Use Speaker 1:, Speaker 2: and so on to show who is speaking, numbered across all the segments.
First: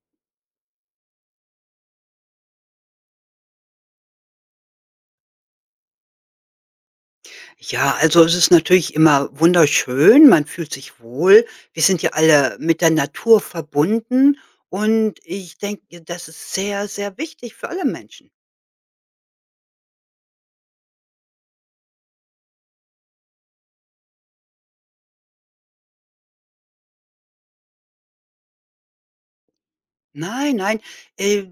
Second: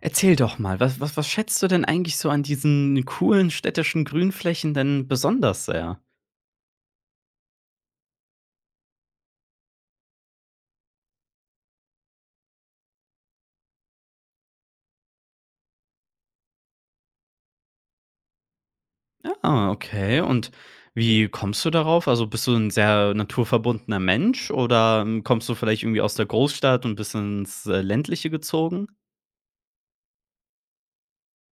Speaker 1: Erzähl doch mal, was schätzt du denn eigentlich so an diesen coolen städtischen Grünflächen denn besonders sehr?
Speaker 2: Ja, also es ist natürlich immer wunderschön, man fühlt sich wohl. Wir sind ja alle mit der Natur verbunden und ich denke, das ist sehr, sehr wichtig für alle Menschen.
Speaker 1: Ah, okay. Und wie kommst du darauf? Also, bist du ein sehr naturverbundener Mensch oder, hm, kommst du vielleicht irgendwie aus der Großstadt und bist ins, Ländliche gezogen?
Speaker 2: Nein, nein. Äh,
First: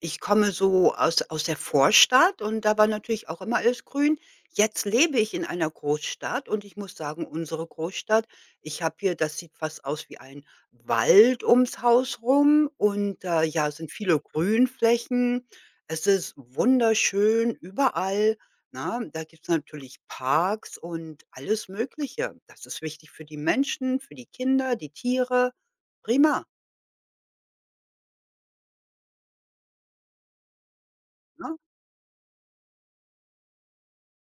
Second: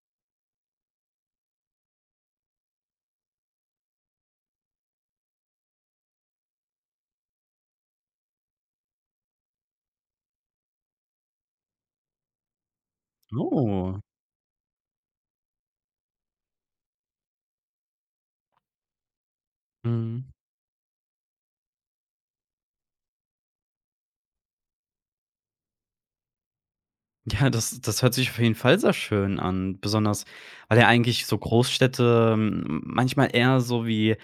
Speaker 2: ich komme so aus der Vorstadt und da war natürlich auch immer alles grün. Jetzt lebe ich in einer Großstadt und ich muss sagen, unsere Großstadt, ich habe hier, das sieht fast aus wie ein Wald ums Haus rum und, ja, es sind
Speaker 1: Oh,
Speaker 2: viele Grünflächen. Es ist wunderschön überall. Na, da gibt's natürlich
Speaker 1: mhm.
Speaker 2: Parks und alles Mögliche. Das ist wichtig für die Menschen, für die Kinder, die Tiere. Prima,
Speaker 1: Ja, das hört sich auf jeden Fall sehr schön an, besonders weil ja eigentlich so
Speaker 2: ne?
Speaker 1: Großstädte, hm, manchmal eher so wie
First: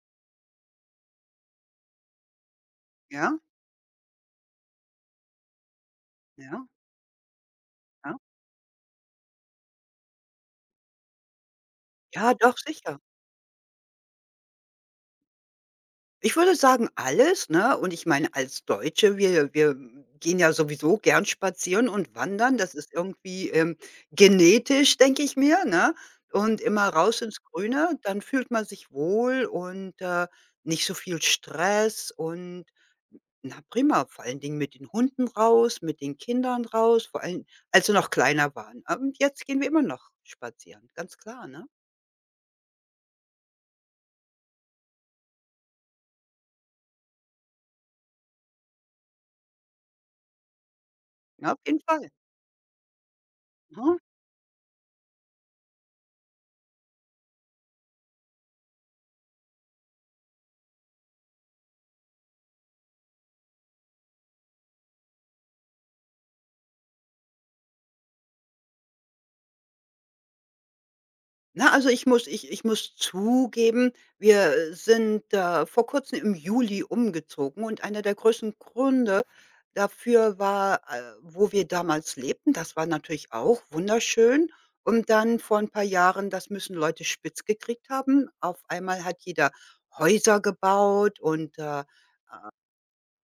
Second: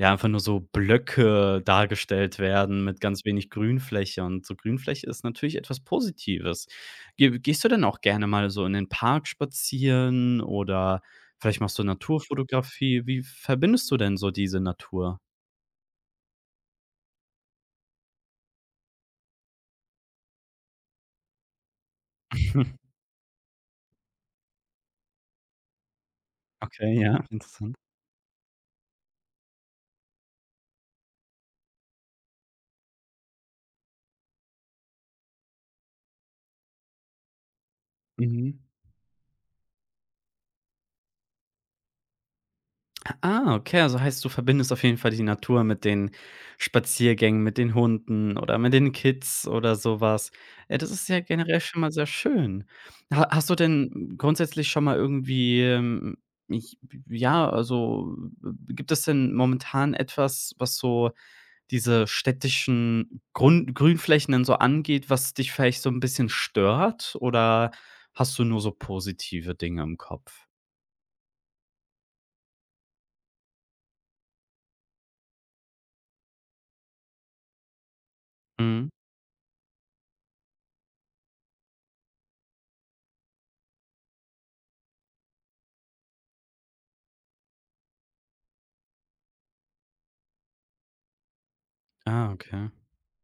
Speaker 1: ja, einfach nur so Blöcke dargestellt werden mit ganz
Speaker 2: Ja,
Speaker 1: wenig Grünfläche, und so Grünfläche ist natürlich etwas Positives.
Speaker 2: ja.
Speaker 1: Ge gehst du denn auch
Speaker 2: Ne?
Speaker 1: gerne mal so in den Park spazieren, oder vielleicht machst du
Speaker 2: Ja, doch, sicher.
Speaker 1: Naturfotografie? Wie verbindest du denn so diese Natur?
Speaker 2: Ich würde sagen, alles, ne? Und ich meine, als Deutsche, wir gehen ja sowieso gern spazieren und wandern. Das ist irgendwie, genetisch, denke ich mir, ne? Und immer
Speaker 1: Okay,
Speaker 2: raus
Speaker 1: ja,
Speaker 2: ins
Speaker 1: interessant.
Speaker 2: Grüne, dann fühlt man sich wohl und, nicht so viel Stress und na prima, vor allen Dingen mit den Hunden raus, mit den Kindern raus, vor allem, als sie noch kleiner
Speaker 1: Mhm.
Speaker 2: waren. Und jetzt gehen wir immer noch spazieren, ganz klar, ne?
Speaker 1: Ah, okay, also heißt, du verbindest auf jeden Fall die Natur mit den Spaziergängen, mit den Hunden oder mit den Kids oder sowas. Ja, das ist ja
Speaker 2: Ja, auf
Speaker 1: generell schon
Speaker 2: jeden
Speaker 1: mal sehr
Speaker 2: Fall.
Speaker 1: schön. Ha hast du
Speaker 2: Mhm.
Speaker 1: denn grundsätzlich schon mal irgendwie, ich ja, also, gibt es denn momentan etwas, was so diese städtischen Grund Grünflächen denn so angeht, was dich vielleicht so ein bisschen stört, oder hast du nur so positive Dinge im Kopf?
Speaker 2: Na, also ich muss zugeben, wir sind, vor Kurzem im Juli umgezogen und einer der größten
Speaker 1: Mhm.
Speaker 2: Gründe dafür war, wo wir damals lebten. Das war natürlich auch wunderschön. Und dann vor ein paar Jahren, das müssen Leute spitz gekriegt haben. Auf einmal hat jeder Häuser gebaut und,
Speaker 1: Ah, okay.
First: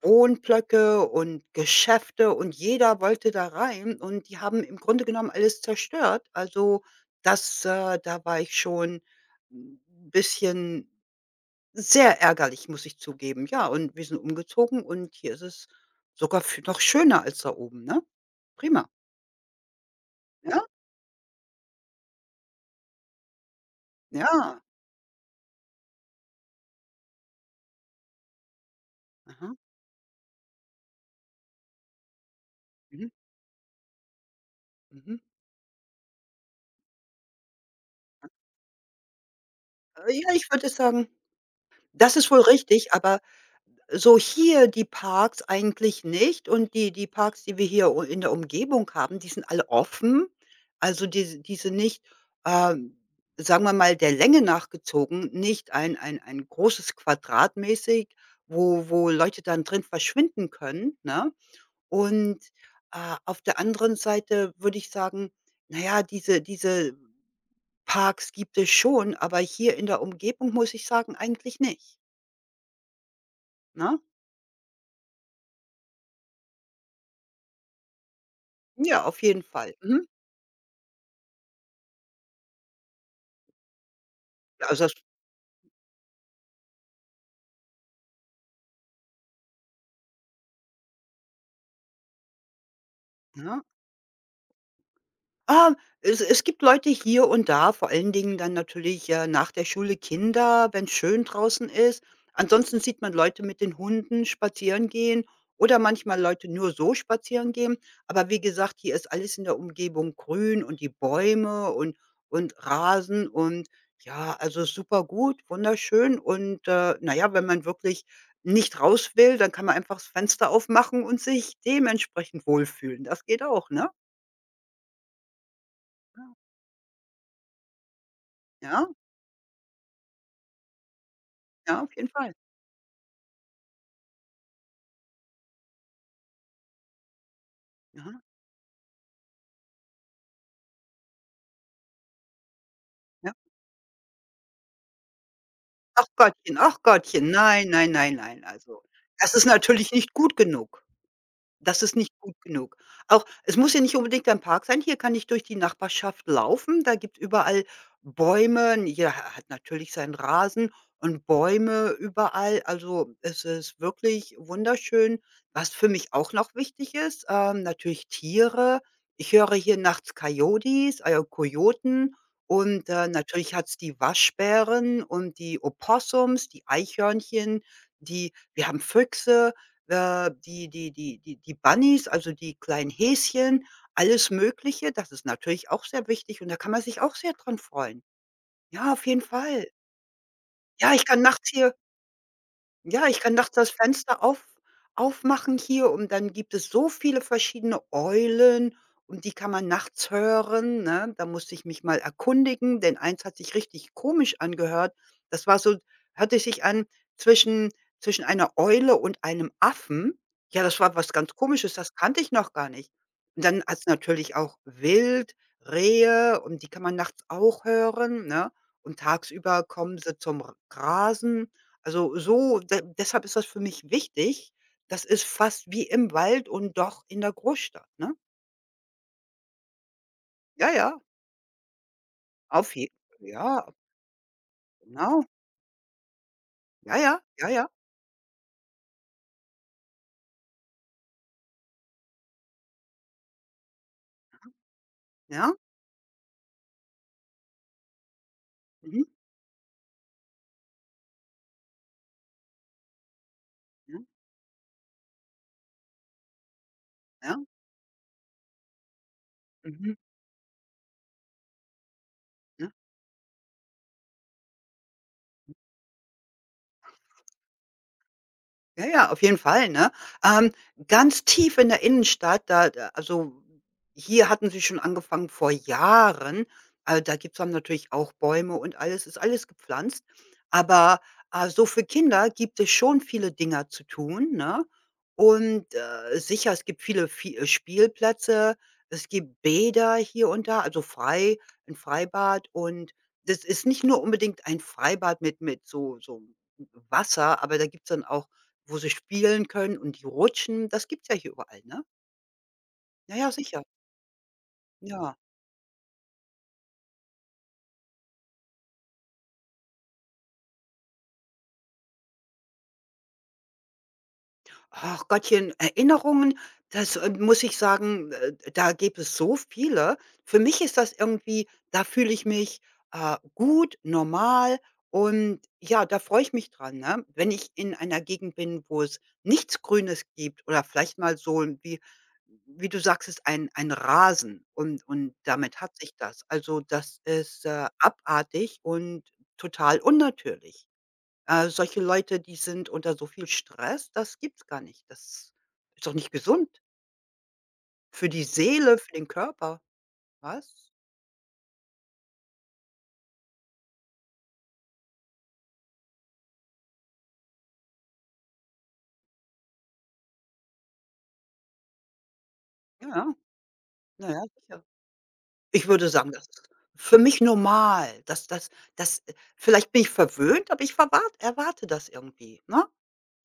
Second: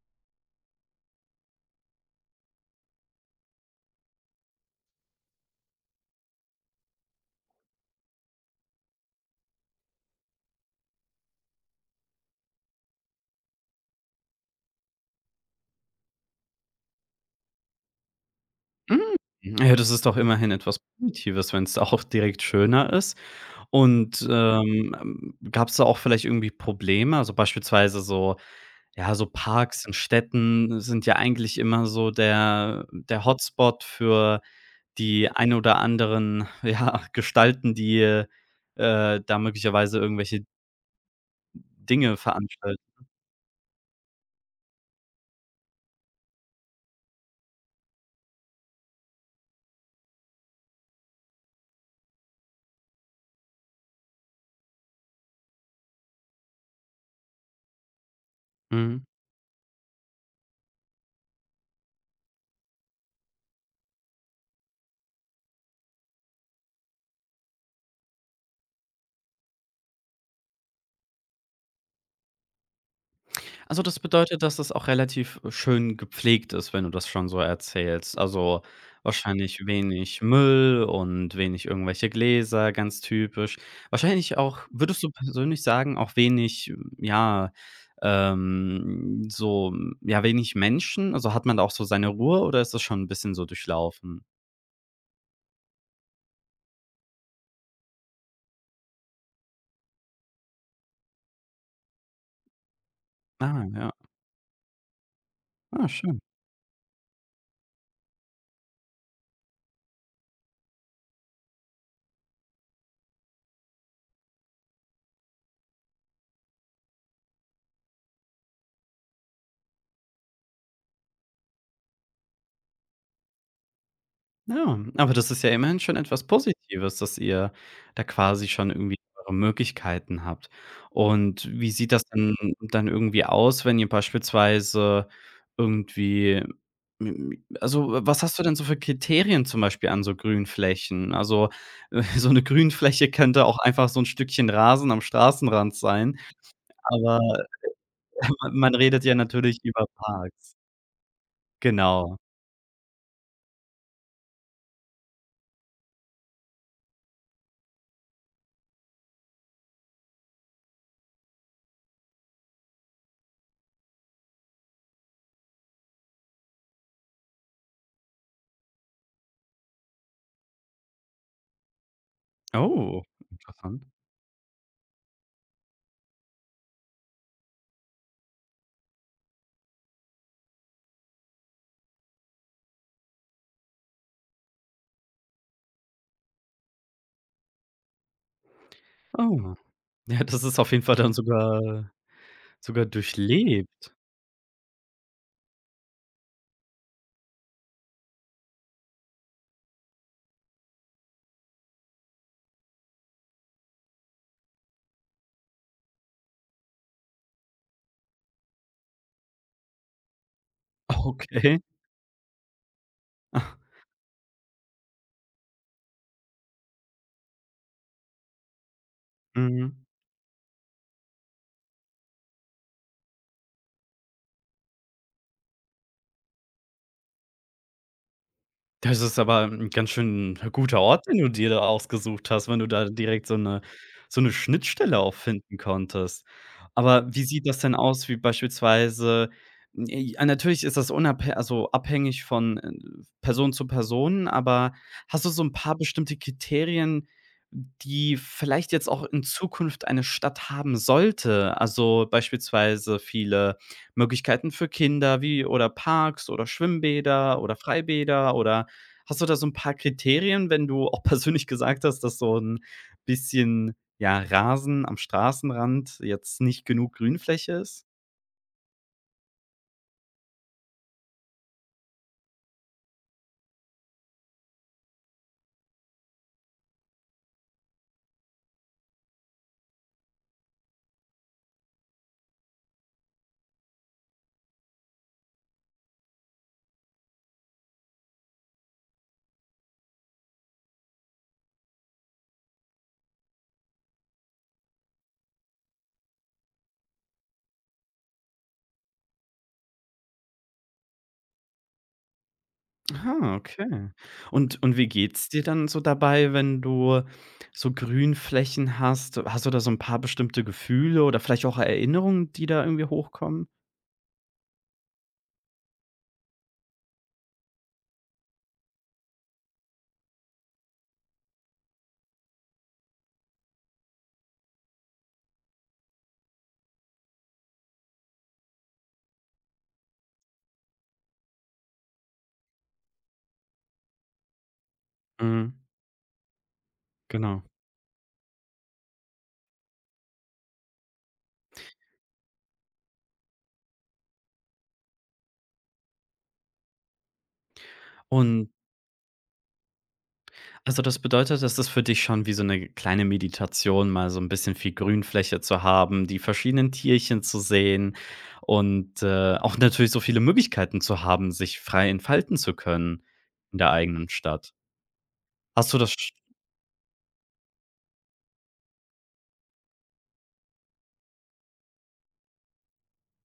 Speaker 2: Wohnblöcke und Geschäfte und jeder wollte da rein und die haben im Grunde genommen alles zerstört. Also, das da war ich schon 'n bisschen sehr ärgerlich, muss ich zugeben. Ja, und wir sind umgezogen und hier ist es sogar f noch schöner als da oben, ne? Prima.
Speaker 1: Hm. Ja, das ist doch immerhin
Speaker 2: Ja,
Speaker 1: etwas Positives, wenn es auch direkt schöner ist. Und,
Speaker 2: ja.
Speaker 1: gab's da auch vielleicht irgendwie Probleme? Also, beispielsweise so ja, so
Speaker 2: Aha.
Speaker 1: Parks in Städten sind ja eigentlich immer so der
Speaker 2: Mhm.
Speaker 1: der Hotspot für
Speaker 2: Mhm.
Speaker 1: die ein oder anderen, ja, Gestalten, die, da möglicherweise
Speaker 2: Ja,
Speaker 1: irgendwelche
Speaker 2: ich würde sagen,
Speaker 1: Dinge
Speaker 2: das ist wohl
Speaker 1: veranstalten.
Speaker 2: richtig, aber so hier die Parks eigentlich nicht, und die Parks, die wir hier u in der Umgebung haben, die sind alle offen. Also, diese nicht, ähm, sagen wir mal, der Länge nach gezogen, nicht ein großes Quadrat mäßig, wo
Speaker 1: Mhm.
Speaker 2: wo Leute dann drin verschwinden können, ne? Und, auf der anderen Seite würde ich sagen, na ja, diese Parks gibt es schon, aber hier in der Umgebung muss ich sagen, eigentlich nicht,
Speaker 1: Also, das
Speaker 2: ne?
Speaker 1: bedeutet, dass das auch relativ schön gepflegt ist, wenn du das schon so erzählst. Also,
Speaker 2: Ja, auf jeden
Speaker 1: wahrscheinlich
Speaker 2: Fall. Mhm.
Speaker 1: wenig Müll und wenig irgendwelche Gläser, ganz typisch. Wahrscheinlich auch
Speaker 2: Ja, also das,
Speaker 1: würdest du persönlich sagen, auch wenig, ja, so ja, wenig Menschen? Also, hat man da auch so seine Ruhe, oder ist das schon ein bisschen so
Speaker 2: ne?
Speaker 1: durchlaufen?
Speaker 2: Ah, es gibt Leute hier und da, vor allen Dingen dann natürlich, nach der Schule Kinder, wenn es schön draußen ist. Ansonsten sieht man Leute mit
Speaker 1: Ah,
Speaker 2: den
Speaker 1: ja.
Speaker 2: Hunden spazieren gehen oder
Speaker 1: Ah,
Speaker 2: manchmal
Speaker 1: schön.
Speaker 2: Leute nur so spazieren gehen. Aber wie gesagt, hier ist alles in der Umgebung grün und die Bäume und Rasen und ja, also super gut, wunderschön. Und, na ja, wenn man wirklich nicht raus will, dann kann man einfach das Fenster aufmachen und sich dementsprechend wohlfühlen. Das geht auch, ne?
Speaker 1: Ja, aber das ist ja immerhin schon etwas
Speaker 2: Ja.
Speaker 1: Positives, dass ihr da quasi schon
Speaker 2: Ja,
Speaker 1: irgendwie eure Möglichkeiten habt. Und wie
Speaker 2: ja,
Speaker 1: sieht
Speaker 2: auf
Speaker 1: das
Speaker 2: jeden Fall.
Speaker 1: denn dann irgendwie aus, wenn ihr beispielsweise irgendwie m also,
Speaker 2: Ja,
Speaker 1: was hast du denn so für Kriterien zum Beispiel an so Grünflächen? Also, so eine Grünfläche
Speaker 2: ja.
Speaker 1: könnte auch einfach so ein Stückchen Rasen am Straßenrand sein,
Speaker 2: Ach
Speaker 1: aber
Speaker 2: Gottchen, nein, nein, nein, nein.
Speaker 1: man
Speaker 2: Also,
Speaker 1: redet ja
Speaker 2: das ist
Speaker 1: natürlich über
Speaker 2: natürlich nicht gut
Speaker 1: Parks.
Speaker 2: genug. Das ist
Speaker 1: Genau.
Speaker 2: nicht gut genug. Auch es muss ja nicht unbedingt ein Park sein. Hier kann ich durch die Nachbarschaft laufen. Da gibt's überall Bäume. Jeder ha hat natürlich seinen Rasen und Bäume überall. Also, es ist wirklich wunderschön. Was für mich auch noch wichtig ist, natürlich Tiere. Ich höre hier nachts Coyotes, Kojoten und,
Speaker 1: Oh,
Speaker 2: natürlich hat's
Speaker 1: interessant.
Speaker 2: die Waschbären und die Opossums, die Eichhörnchen, die wir haben Füchse. Die Bunnies, also die kleinen Häschen, alles Mögliche. Das ist natürlich auch sehr wichtig und da kann man sich auch sehr dran freuen. Ja, auf jeden
Speaker 1: Oh,
Speaker 2: Fall.
Speaker 1: ja, das ist auf jeden
Speaker 2: Ja,
Speaker 1: Fall
Speaker 2: ich
Speaker 1: dann
Speaker 2: kann nachts hier
Speaker 1: sogar sogar
Speaker 2: ja, ich kann doch das
Speaker 1: durchlebt?
Speaker 2: Fenster aufmachen hier und dann gibt es so viele verschiedene Eulen und die kann man nachts hören, ne? Da musste ich mich mal erkundigen, denn eins hat sich richtig komisch angehört. Das war so, hörte sich an zwischen einer Eule und einem Affen. Ja, das war was ganz
Speaker 1: Okay.
Speaker 2: Komisches, das kannte ich noch gar nicht. Und
Speaker 1: Ah.
Speaker 2: dann hat's natürlich auch Wild, Rehe, und die kann man nachts auch hören, ne? Und tagsüber
Speaker 1: Mhm.
Speaker 2: kommen sie zum R Grasen. Also, so de deshalb ist das für mich wichtig. Das ist fast wie im Wald und doch in der Großstadt, ne?
Speaker 1: Das ist aber 'n ganz schön
Speaker 2: Ja,
Speaker 1: guter
Speaker 2: ja,
Speaker 1: Ort, den du dir da ausgesucht hast, wenn du
Speaker 2: auf
Speaker 1: da
Speaker 2: je
Speaker 1: direkt so 'ne
Speaker 2: ja,
Speaker 1: so 'ne Schnittstelle auch
Speaker 2: genau.
Speaker 1: finden konntest.
Speaker 2: Ja,
Speaker 1: Aber
Speaker 2: ja,
Speaker 1: wie sieht
Speaker 2: ja,
Speaker 1: das
Speaker 2: ja,
Speaker 1: denn aus, wie beispielsweise j ah, natürlich ist das unabhä also, abhängig von, Person zu Person, aber hast du so 'n
Speaker 2: ja.
Speaker 1: paar bestimmte Kriterien, die vielleicht jetzt auch
Speaker 2: Mhm,
Speaker 1: in Zukunft eine Stadt haben sollte? Also, beispielsweise viele
Speaker 2: ja,
Speaker 1: Möglichkeiten für Kinder wie oder Parks oder
Speaker 2: ja,
Speaker 1: Schwimmbäder oder Freibäder oder hast du da so ein paar
Speaker 2: mhm,
Speaker 1: Kriterien, wenn du auch persönlich gesagt hast, dass so ein
Speaker 2: ja.
Speaker 1: bisschen, ja, Rasen am Straßenrand jetzt nicht genug Grünfläche ist?
Speaker 2: Ja, ja, auf jeden Fall, ne? Ähm, ganz tief in der Innenstadt, da also, hier hatten sie schon angefangen vor Jahren. Da gibt's dann natürlich auch Bäume und alles ist alles gepflanzt. Aber, so für Kinder gibt es schon viele Dinger zu tun, ne? Und, sicher, es gibt viele vi Spielplätze, es gibt Bäder hier und da, also frei ein Freibad. Und das ist nicht nur unbedingt ein Freibad mit so so Wasser, aber da gibt's dann auch, wo sie spielen können und die rutschen. Das gibt's ja hier überall, ne? Ja, ja,
Speaker 1: Ah,
Speaker 2: sicher.
Speaker 1: okay. Und wie
Speaker 2: Ja.
Speaker 1: geht's dir dann so dabei, wenn du so Grünflächen hast? Hast du da so ein paar bestimmte Gefühle oder vielleicht auch Erinnerungen, die da irgendwie hochkommen?
Speaker 2: Ach Gottchen, Erinnerungen, das, muss ich sagen, da gibt es so viele. Für mich ist das irgendwie, da fühle ich mich, gut, normal, und ja, da freue ich mich dran, ne? Wenn ich in einer Gegend bin, wo es nichts Grünes gibt oder vielleicht mal so 'n wie wie du sagst, sagtest, ein Rasen und
Speaker 1: Mhm,
Speaker 2: damit hat sich das. Also, das
Speaker 1: genau.
Speaker 2: ist, abartig und total unnatürlich. Solche Leute, die sind unter so viel Stress, das gibt's gar nicht. Das ist doch nicht gesund für die
Speaker 1: Und
Speaker 2: Seele, für den Körper. Was?
Speaker 1: also, das bedeutet, das ist für dich schon wie so eine kleine Meditation, mal so ein bisschen viel Grünfläche zu haben, die verschiedenen Tierchen zu sehen und, auch natürlich so viele Möglichkeiten zu haben, sich frei entfalten zu
Speaker 2: Ja,
Speaker 1: können
Speaker 2: ja.
Speaker 1: in der eigenen
Speaker 2: Na ja,
Speaker 1: Stadt.
Speaker 2: sicher. Ich
Speaker 1: Hast du
Speaker 2: würde
Speaker 1: das sch
Speaker 2: sagen, das ist für mich normal. Das das das vielleicht bin ich verwöhnt, aber ich verwart erwarte das irgendwie, ne?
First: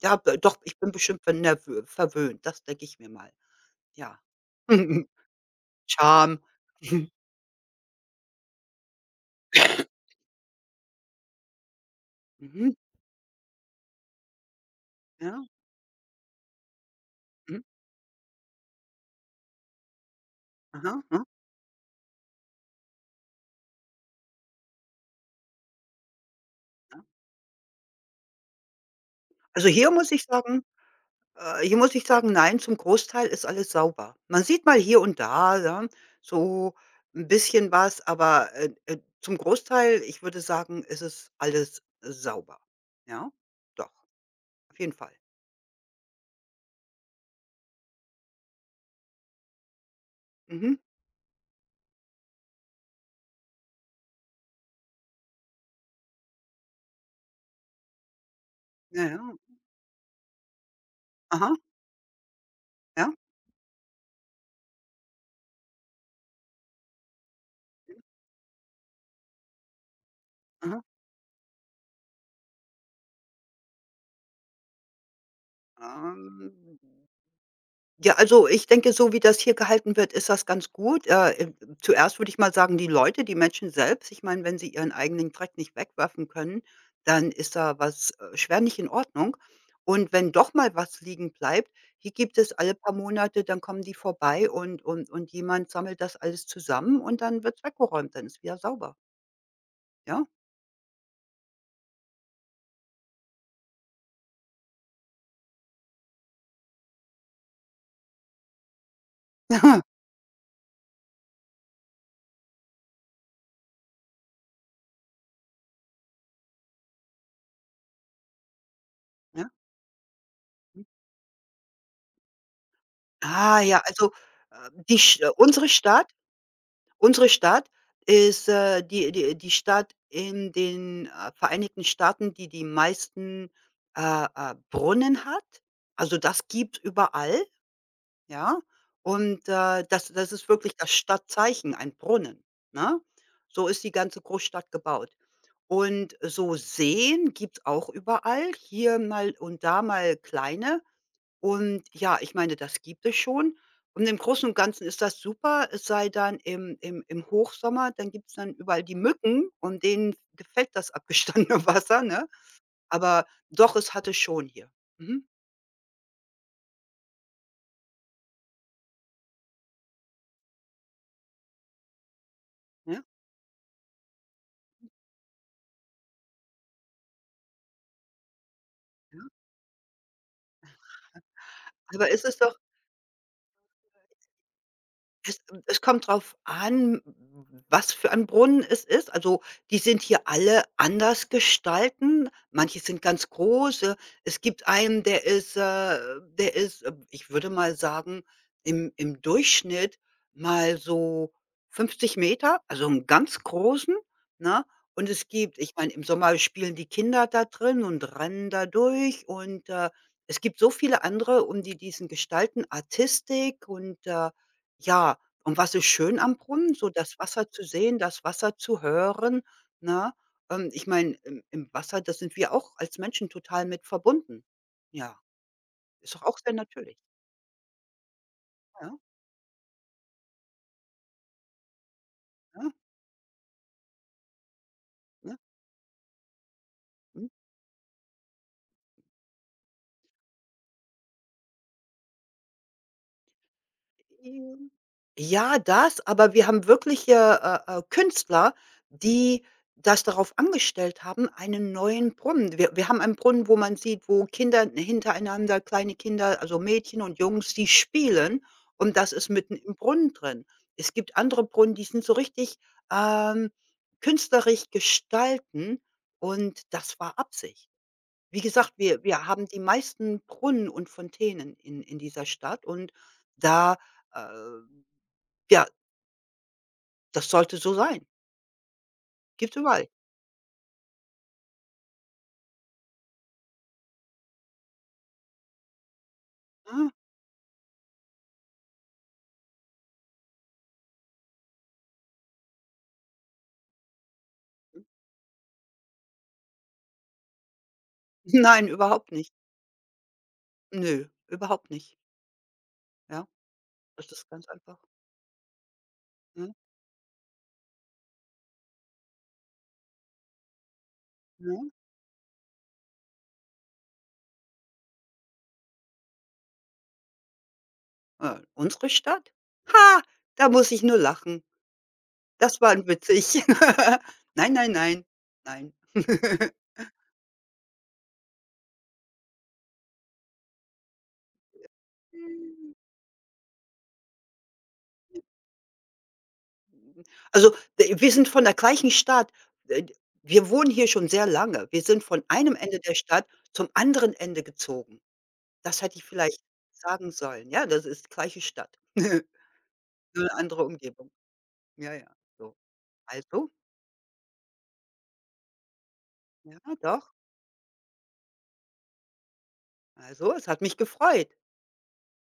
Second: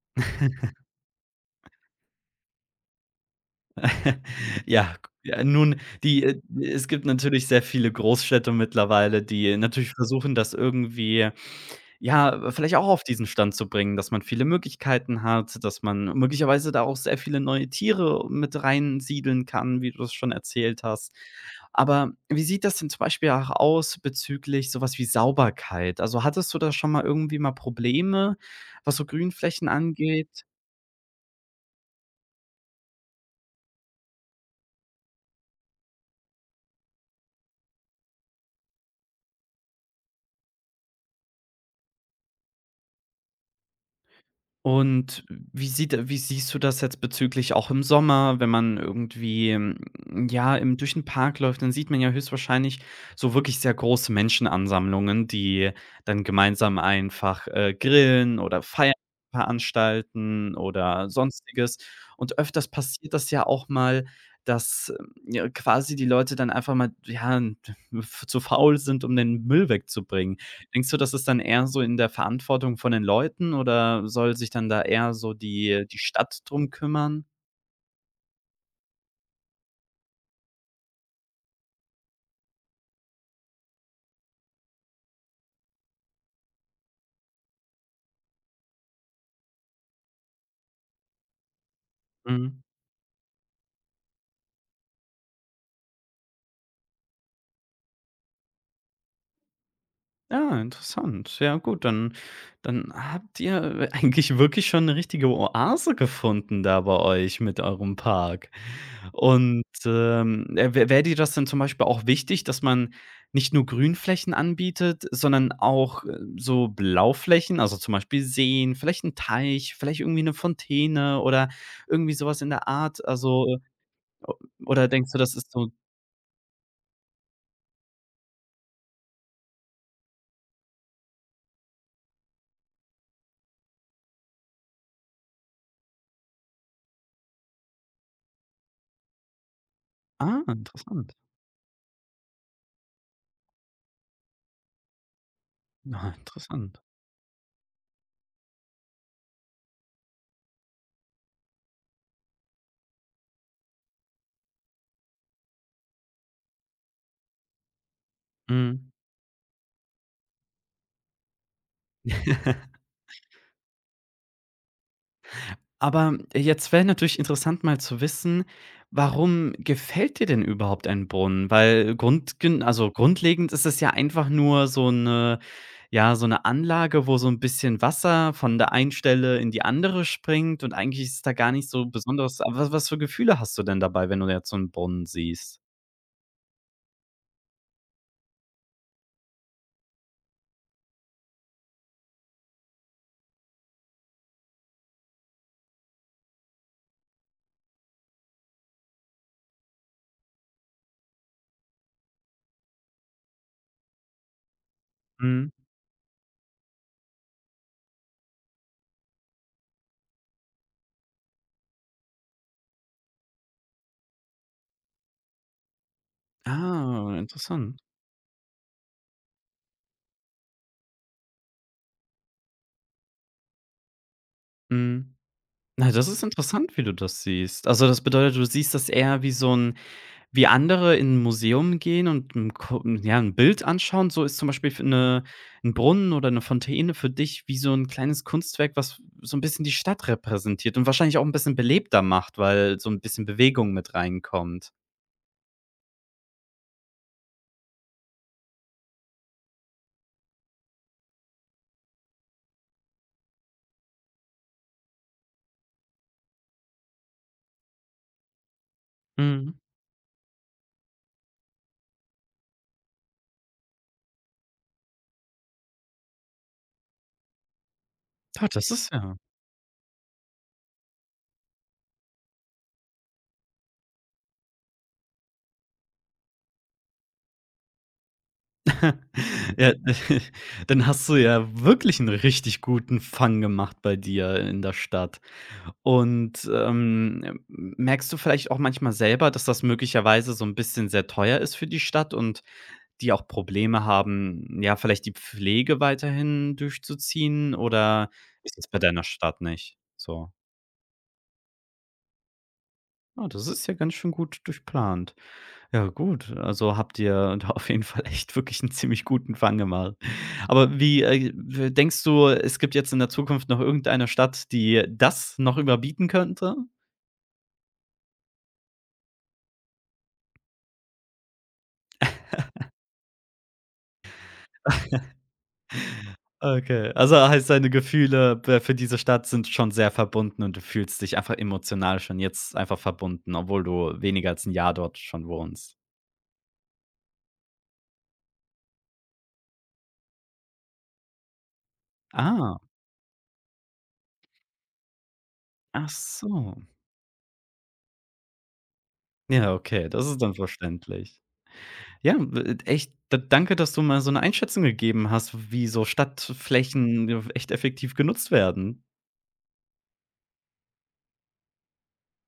Speaker 2: Ja, d doch, ich bin bestimmt verwöhnt, das denke ich mir mal. Ja.
Speaker 1: Ja, ja, nun, die
Speaker 2: Charme.
Speaker 1: es gibt natürlich sehr viele Großstädte mittlerweile, die natürlich versuchen, das irgendwie ja,
Speaker 2: Mhm.
Speaker 1: vielleicht auch auf diesen Stand zu bringen, dass man viele Möglichkeiten
Speaker 2: Ja.
Speaker 1: hat, dass man möglicherweise da auch sehr viele
Speaker 2: Mhm.
Speaker 1: neue Tiere mit reinsiedeln kann, wie du es schon erzählt
Speaker 2: Aha,
Speaker 1: hast.
Speaker 2: aha,
Speaker 1: Aber wie sieht das denn zum Beispiel auch aus bezüglich sowas wie Sauberkeit? Also, hattest du da schon
Speaker 2: ja.
Speaker 1: mal irgendwie mal Probleme, was so Grünflächen
Speaker 2: Also,
Speaker 1: angeht?
Speaker 2: hier muss ich sagen, nein, zum Großteil ist alles sauber. Man sieht mal hier und da, ja, so ein bisschen was, aber, zum Großteil, ich würde sagen, ist es alles sauber. Ja, doch, auf jeden Fall.
Speaker 1: Und wie siehst du das jetzt bezüglich auch im Sommer, wenn man irgendwie, hm, ja,
Speaker 2: Mhm.
Speaker 1: im durch den Park läuft, dann sieht man ja höchstwahrscheinlich so wirklich sehr große Menschenansammlungen, die dann gemeinsam einfach, grillen oder Feiern
Speaker 2: Ja, ja.
Speaker 1: veranstalten oder
Speaker 2: Aha,
Speaker 1: Sonstiges. Und öfters
Speaker 2: ja,
Speaker 1: passiert das ja auch mal, dass, ja, quasi die Leute dann einfach mal, ja, zu faul sind, um den Müll wegzubringen.
Speaker 2: aha.
Speaker 1: Denkst du, das ist dann eher so in der Verantwortung von den Leuten, oder soll sich dann da eher so die Stadt
Speaker 2: Ähm.
Speaker 1: drum kümmern?
Speaker 2: Ja, also ich denke, so wie das hier gehalten wird, ist das ganz gut. Zuerst würde ich mal sagen, die Leute, die Menschen selbst, ich meine, wenn sie ihren eigenen Dreck nicht wegwerfen können, dann ist da was, schwer nicht in Ordnung. Und wenn doch mal was liegen bleibt, hier gibt es
Speaker 1: Mhm.
Speaker 2: alle paar Monate, dann kommen die vorbei und, jemand sammelt das alles zusammen und dann wird's weggeräumt, dann ist wieder sauber. Ja?
Speaker 1: Ja, interessant. Ja gut, dann habt ihr eigentlich wirklich schon eine richtige Oase gefunden da bei euch mit eurem Park. Und, wäre dir das denn zum Beispiel auch wichtig, dass man nicht nur Grünflächen anbietet, sondern auch, so Blauflächen, also zum Beispiel Seen, vielleicht ein
Speaker 2: Ja?
Speaker 1: Teich, vielleicht irgendwie eine
Speaker 2: Hm.
Speaker 1: Fontäne oder irgendwie sowas in der Art, also
Speaker 2: Ah ja, also
Speaker 1: o oder denkst du, das ist
Speaker 2: Unsere
Speaker 1: so
Speaker 2: Stadt Unsere Stadt ist, die die Stadt in den, Vereinigten Staaten, die die meisten, Brunnen hat. Also, das gibt überall, ja? Und, das
Speaker 1: ah,
Speaker 2: ist wirklich das
Speaker 1: interessant.
Speaker 2: Stadtzeichen, ein Brunnen, ne? So ist die ganze Großstadt gebaut.
Speaker 1: Ah,
Speaker 2: Und so
Speaker 1: interessant.
Speaker 2: Seen gibt es auch überall, hier mal und da mal kleine. Und ja, ich meine, das gibt es schon. Und im Großen und Ganzen ist das super, es sei dann im Hochsommer, dann gibt's dann überall
Speaker 1: Mhm.
Speaker 2: die Mücken und denen gefällt das abgestandene Wasser, ne? Aber doch, es hatte schon hier. Mhm,
Speaker 1: Aber jetzt wäre natürlich interessant, mal zu wissen, warum gefällt dir denn überhaupt ein Brunnen? Weil grund also
Speaker 2: ja.
Speaker 1: grundlegend ist es ja einfach nur so eine ja, so eine Anlage, wo so ein bisschen Wasser von der einen Stelle in die andere springt, und eigentlich ist da gar nicht so
Speaker 2: Aber es
Speaker 1: Besonderes.
Speaker 2: ist doch,
Speaker 1: Aber was für Gefühle hast du denn dabei, wenn du jetzt so einen Brunnen
Speaker 2: es
Speaker 1: siehst?
Speaker 2: kommt drauf an, was für ein Brunnen es ist. Also, die sind hier alle anders gestalten. Manche sind ganz große. Es gibt einen, der ist, der ist, ich würde mal sagen, im Durchschnitt mal so 50 Meter, also einen ganz großen, ne? Und es
Speaker 1: Mhm.
Speaker 2: gibt, ich meine, im Sommer spielen die Kinder da drin und rennen da durch und, es gibt so viele andere, um die diesen Gestalten, Artistik und, ja, und was ist schön am Brunnen? So
Speaker 1: Ah,
Speaker 2: das Wasser zu
Speaker 1: interessant.
Speaker 2: sehen, das Wasser zu hören, ne? Ich meine, im Wasser, da sind wir auch als Menschen total mit verbunden.
Speaker 1: Mhm.
Speaker 2: Ja,
Speaker 1: Na, das
Speaker 2: ist
Speaker 1: ist
Speaker 2: doch auch sehr
Speaker 1: interessant, wie du
Speaker 2: natürlich.
Speaker 1: das siehst. Also, das bedeutet, du siehst das
Speaker 2: Ja,
Speaker 1: eher wie so ein wie andere in 'n Museum gehen und 'n
Speaker 2: ja,
Speaker 1: Ko ja, 'n Bild anschauen, so ist zum Beispiel für 'ne
Speaker 2: ne?
Speaker 1: 'n Brunnen oder 'ne Fontäne für dich wie so 'n kleines Kunstwerk, was so 'n bisschen die Stadt repräsentiert und wahrscheinlich auch 'n bisschen belebter macht, weil so 'n bisschen Bewegung mit reinkommt.
Speaker 2: Ähm, ja, das, aber wir haben wirkliche, Künstler, die das darauf angestellt haben, einen neuen Brunnen. Wir haben einen Brunnen, wo man sieht, wo Kinder hintereinander kleine Kinder, also Mädchen und Jungs, die spielen, und das ist mitten
Speaker 1: Mhm.
Speaker 2: im Brunnen drin. Es gibt andere Brunnen, die sind so richtig, ähm, künstlerisch gestalten, und das war Absicht. Wie
Speaker 1: Ah, das
Speaker 2: gesagt,
Speaker 1: ist
Speaker 2: wir
Speaker 1: ja
Speaker 2: wir haben die meisten Brunnen und Fontänen in dieser Stadt und da, äh ja, das sollte so sein. Gibt
Speaker 1: ja,
Speaker 2: überall,
Speaker 1: dann hast du ja wirklich 'n richtig guten Fang gemacht bei dir in der Stadt. Und,
Speaker 2: ne?
Speaker 1: merkst du vielleicht auch manchmal selber, dass das möglicherweise so 'n bisschen sehr teuer ist für die Stadt und die auch Probleme haben, ja, vielleicht die Pflege weiterhin durchzuziehen, oder ist das
Speaker 2: Nein,
Speaker 1: bei deiner
Speaker 2: überhaupt nicht.
Speaker 1: Stadt nicht so?
Speaker 2: Nö, überhaupt nicht. Ja,
Speaker 1: Ah, das ist ja ganz schön
Speaker 2: das ist
Speaker 1: gut
Speaker 2: ganz einfach,
Speaker 1: durchplant. Ja gut,
Speaker 2: ne,
Speaker 1: also habt ihr da auf jeden Fall echt wirklich 'n ziemlich guten Fang gemacht. Aber wie, w
Speaker 2: ne?
Speaker 1: denkst du, es gibt jetzt in der Zukunft noch irgendeine Stadt, die das noch überbieten könnte?
Speaker 2: Unsere Stadt? Ha, da muss ich nur lachen. Das war witzig. Nein, nein, nein, nein.
Speaker 1: Okay, also heißt, deine Gefühle be für diese Stadt sind schon sehr verbunden, und du fühlst dich einfach emotional schon jetzt einfach verbunden, obwohl du weniger als ein Jahr dort schon wohnst.
Speaker 2: Also, wir sind von der gleichen Stadt. D Wir wohnen hier schon sehr lange. Wir sind von einem
Speaker 1: Ah,
Speaker 2: Ende der Stadt zum anderen Ende gezogen. Das
Speaker 1: ach
Speaker 2: hätte ich vielleicht
Speaker 1: so.
Speaker 2: sagen sollen. Ja, das ist gleiche Stadt,
Speaker 1: Ja, okay, das ist
Speaker 2: nur
Speaker 1: dann
Speaker 2: 'ne andere Umgebung.
Speaker 1: verständlich.
Speaker 2: Ja, ja,
Speaker 1: Ja,
Speaker 2: so.
Speaker 1: w echt, d
Speaker 2: Also
Speaker 1: danke, dass du mal so eine Einschätzung gegeben hast, wie so
Speaker 2: ja,
Speaker 1: Stadtflächen,
Speaker 2: doch.
Speaker 1: echt effektiv genutzt werden.
Speaker 2: Also, es hat mich gefreut.